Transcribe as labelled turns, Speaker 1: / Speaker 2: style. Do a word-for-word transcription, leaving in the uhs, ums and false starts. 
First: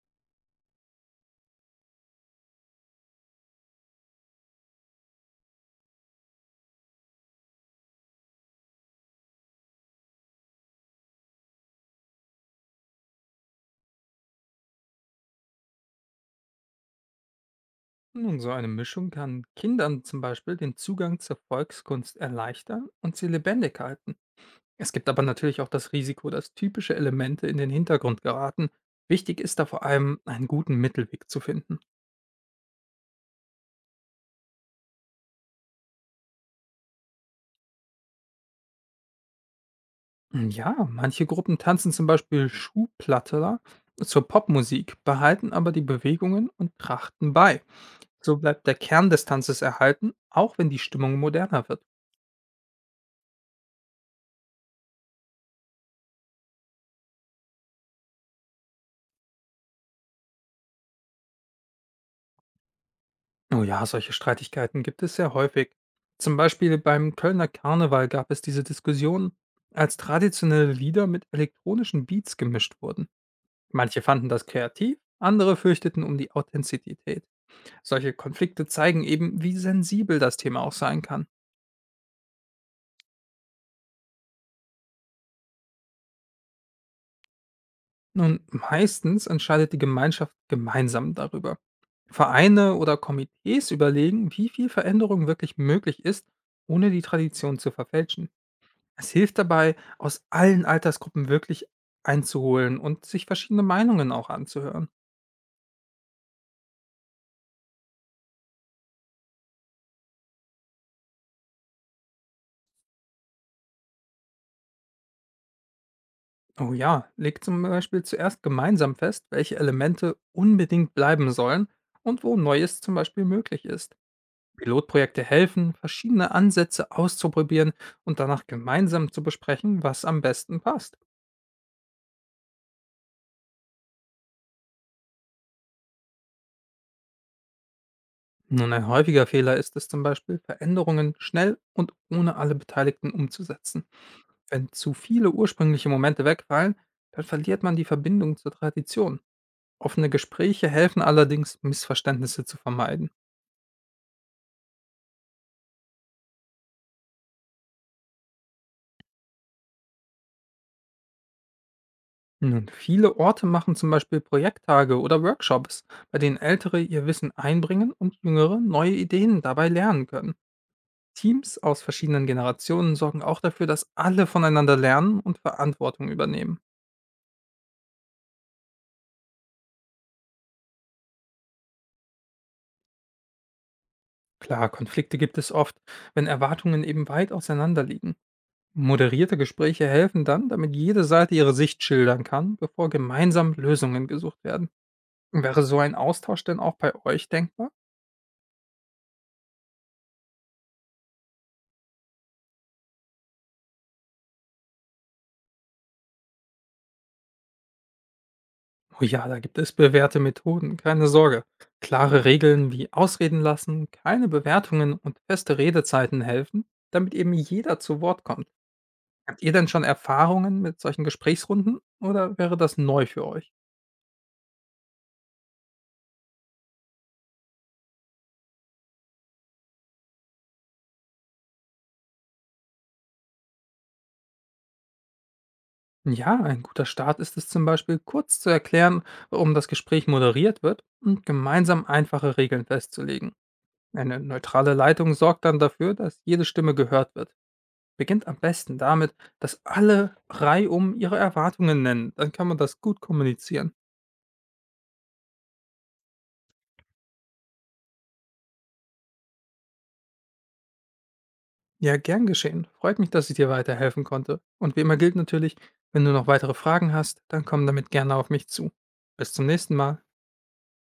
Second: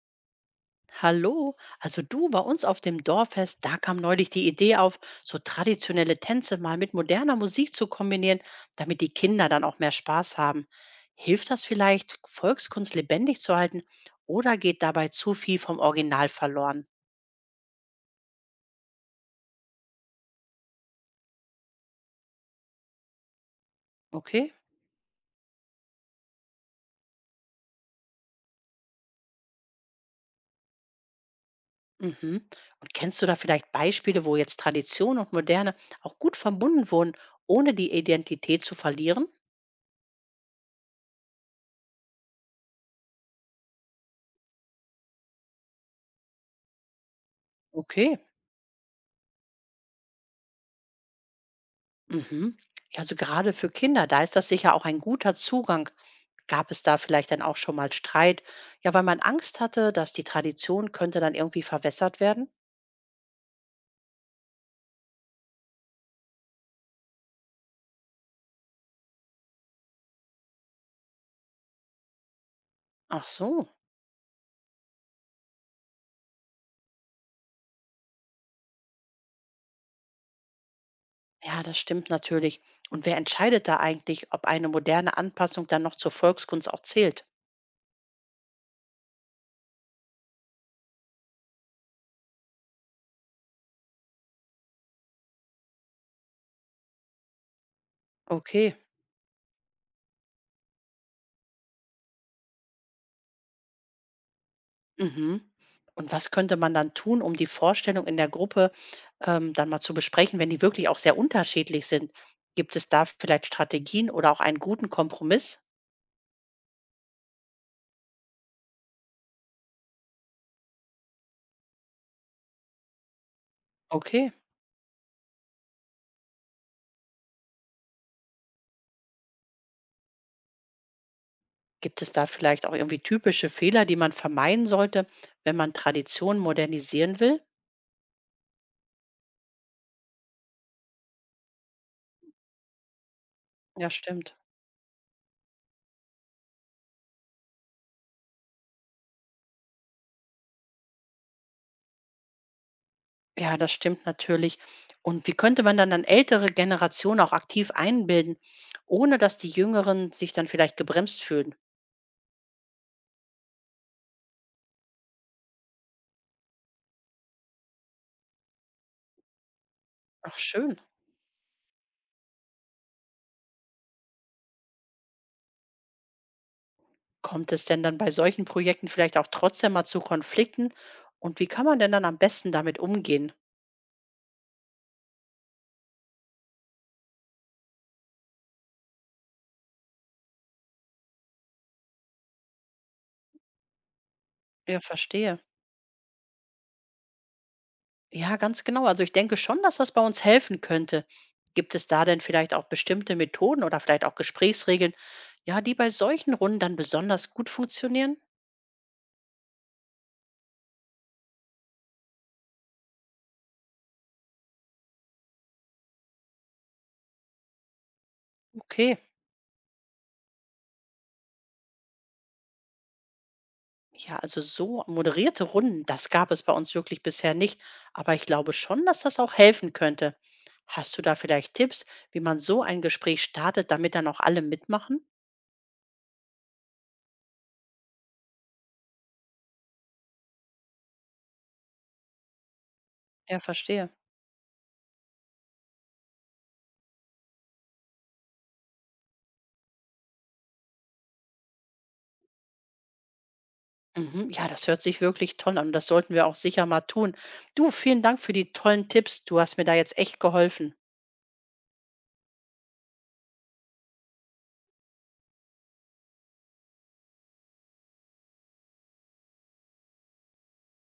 Speaker 1: Hallo, also du bei uns auf dem Dorffest, da kam neulich die Idee auf, so traditionelle Tänze mal mit moderner Musik zu kombinieren, damit die Kinder dann auch mehr Spaß haben. Hilft das vielleicht, Volkskunst lebendig zu halten oder geht dabei zu viel vom Original verloren?
Speaker 2: Nun, so eine Mischung kann Kindern zum Beispiel den Zugang zur Volkskunst erleichtern und sie lebendig halten.
Speaker 1: Okay.
Speaker 2: Es gibt aber natürlich auch das Risiko, dass typische Elemente in den Hintergrund geraten. Wichtig ist da vor allem, einen guten Mittelweg zu finden.
Speaker 1: Mhm. Und kennst du da vielleicht Beispiele, wo jetzt Tradition und Moderne auch gut verbunden wurden, ohne die Identität zu verlieren?
Speaker 2: Ja, manche Gruppen tanzen zum Beispiel Schuhplattler zur Popmusik, behalten aber die Bewegungen und Trachten bei.
Speaker 1: Okay.
Speaker 2: So bleibt der Kern des Tanzes erhalten, auch wenn die Stimmung moderner wird.
Speaker 1: Mhm. Ja, also gerade für Kinder, da ist das sicher auch ein guter Zugang. Gab es da vielleicht dann auch schon mal Streit? Ja, weil man Angst hatte, dass die Tradition könnte dann irgendwie verwässert werden?
Speaker 2: Oh ja, solche Streitigkeiten gibt es sehr häufig. Zum Beispiel beim Kölner Karneval gab es diese Diskussion, als traditionelle Lieder mit elektronischen Beats gemischt wurden.
Speaker 1: Ach so,
Speaker 2: Manche fanden das kreativ, andere fürchteten um die Authentizität. Solche Konflikte zeigen eben, wie sensibel das Thema auch sein kann.
Speaker 1: ja, das stimmt natürlich. Und wer entscheidet da eigentlich, ob eine moderne Anpassung dann noch zur Volkskunst auch zählt?
Speaker 2: Und meistens entscheidet die Gemeinschaft gemeinsam darüber. Vereine oder Komitees überlegen, wie viel Veränderung wirklich möglich ist, ohne die Tradition zu verfälschen.
Speaker 1: Okay.
Speaker 2: Es hilft dabei, aus allen Altersgruppen wirklich einzuholen und sich verschiedene Meinungen auch anzuhören.
Speaker 1: Mhm. Und was könnte man dann tun, um die Vorstellung in der Gruppe ähm, dann mal zu besprechen, wenn die wirklich auch sehr unterschiedlich sind? Gibt es da vielleicht Strategien oder auch einen guten Kompromiss?
Speaker 2: Oh ja, legt zum Beispiel zuerst gemeinsam fest, welche Elemente unbedingt bleiben sollen und wo Neues zum Beispiel möglich ist.
Speaker 1: Okay.
Speaker 2: Pilotprojekte helfen, verschiedene Ansätze auszuprobieren und danach gemeinsam zu besprechen, was am besten passt.
Speaker 1: Gibt es da vielleicht auch irgendwie typische Fehler, die man vermeiden sollte, wenn man Traditionen modernisieren will?
Speaker 2: Nun, ein häufiger Fehler ist es zum Beispiel, Veränderungen schnell und ohne alle Beteiligten umzusetzen.
Speaker 1: Ja, stimmt.
Speaker 2: Wenn zu viele ursprüngliche Momente wegfallen, dann verliert man die Verbindung zur Tradition. Offene Gespräche helfen allerdings, Missverständnisse zu vermeiden.
Speaker 1: Ja, das stimmt natürlich. Und wie könnte man dann dann ältere Generationen auch aktiv einbilden, ohne dass die Jüngeren sich dann vielleicht gebremst fühlen?
Speaker 2: Nun, viele Orte machen zum Beispiel Projekttage oder Workshops, bei denen Ältere ihr Wissen einbringen und Jüngere neue Ideen dabei lernen können.
Speaker 1: Ach, schön.
Speaker 2: Teams aus verschiedenen Generationen sorgen auch dafür, dass alle voneinander lernen und Verantwortung übernehmen.
Speaker 1: Kommt es denn dann bei solchen Projekten vielleicht auch trotzdem mal zu Konflikten? Und wie kann man denn dann am besten damit umgehen?
Speaker 2: Klar, Konflikte gibt es oft, wenn Erwartungen eben weit auseinander liegen. Moderierte Gespräche helfen dann, damit jede Seite ihre Sicht schildern kann, bevor gemeinsam Lösungen gesucht werden.
Speaker 1: Ja, verstehe.
Speaker 2: Wäre so ein Austausch denn auch bei euch denkbar?
Speaker 1: Ja, ganz genau. Also ich denke schon, dass das bei uns helfen könnte. Gibt es da denn vielleicht auch bestimmte Methoden oder vielleicht auch Gesprächsregeln, ja, die bei solchen Runden dann besonders gut funktionieren?
Speaker 2: Oh ja, da gibt es bewährte Methoden, keine Sorge. Klare Regeln wie Ausreden lassen, keine Bewertungen und feste Redezeiten helfen, damit eben jeder zu Wort kommt.
Speaker 1: Okay.
Speaker 2: Habt ihr denn schon Erfahrungen mit solchen Gesprächsrunden oder wäre das neu für euch?
Speaker 1: Ja, also so moderierte Runden, das gab es bei uns wirklich bisher nicht. Aber ich glaube schon, dass das auch helfen könnte. Hast du da vielleicht Tipps, wie man so ein Gespräch startet, damit dann auch alle mitmachen?
Speaker 2: Ja, ein guter Start ist es zum Beispiel, kurz zu erklären, warum das Gespräch moderiert wird und gemeinsam einfache Regeln festzulegen.
Speaker 1: Ja, verstehe.
Speaker 2: Eine neutrale Leitung sorgt dann dafür, dass jede Stimme gehört wird. Beginnt am besten damit, dass alle reihum ihre Erwartungen nennen. Dann kann man das gut kommunizieren.
Speaker 1: Mhm. Ja, das hört sich wirklich toll an und das sollten wir auch sicher mal tun. Du, vielen Dank für die tollen Tipps. Du hast mir da jetzt echt geholfen.
Speaker 2: Ja, gern geschehen. Freut mich, dass ich dir weiterhelfen konnte. Und wie immer gilt natürlich, wenn du noch weitere Fragen hast, dann komm damit gerne auf mich zu. Bis zum nächsten Mal.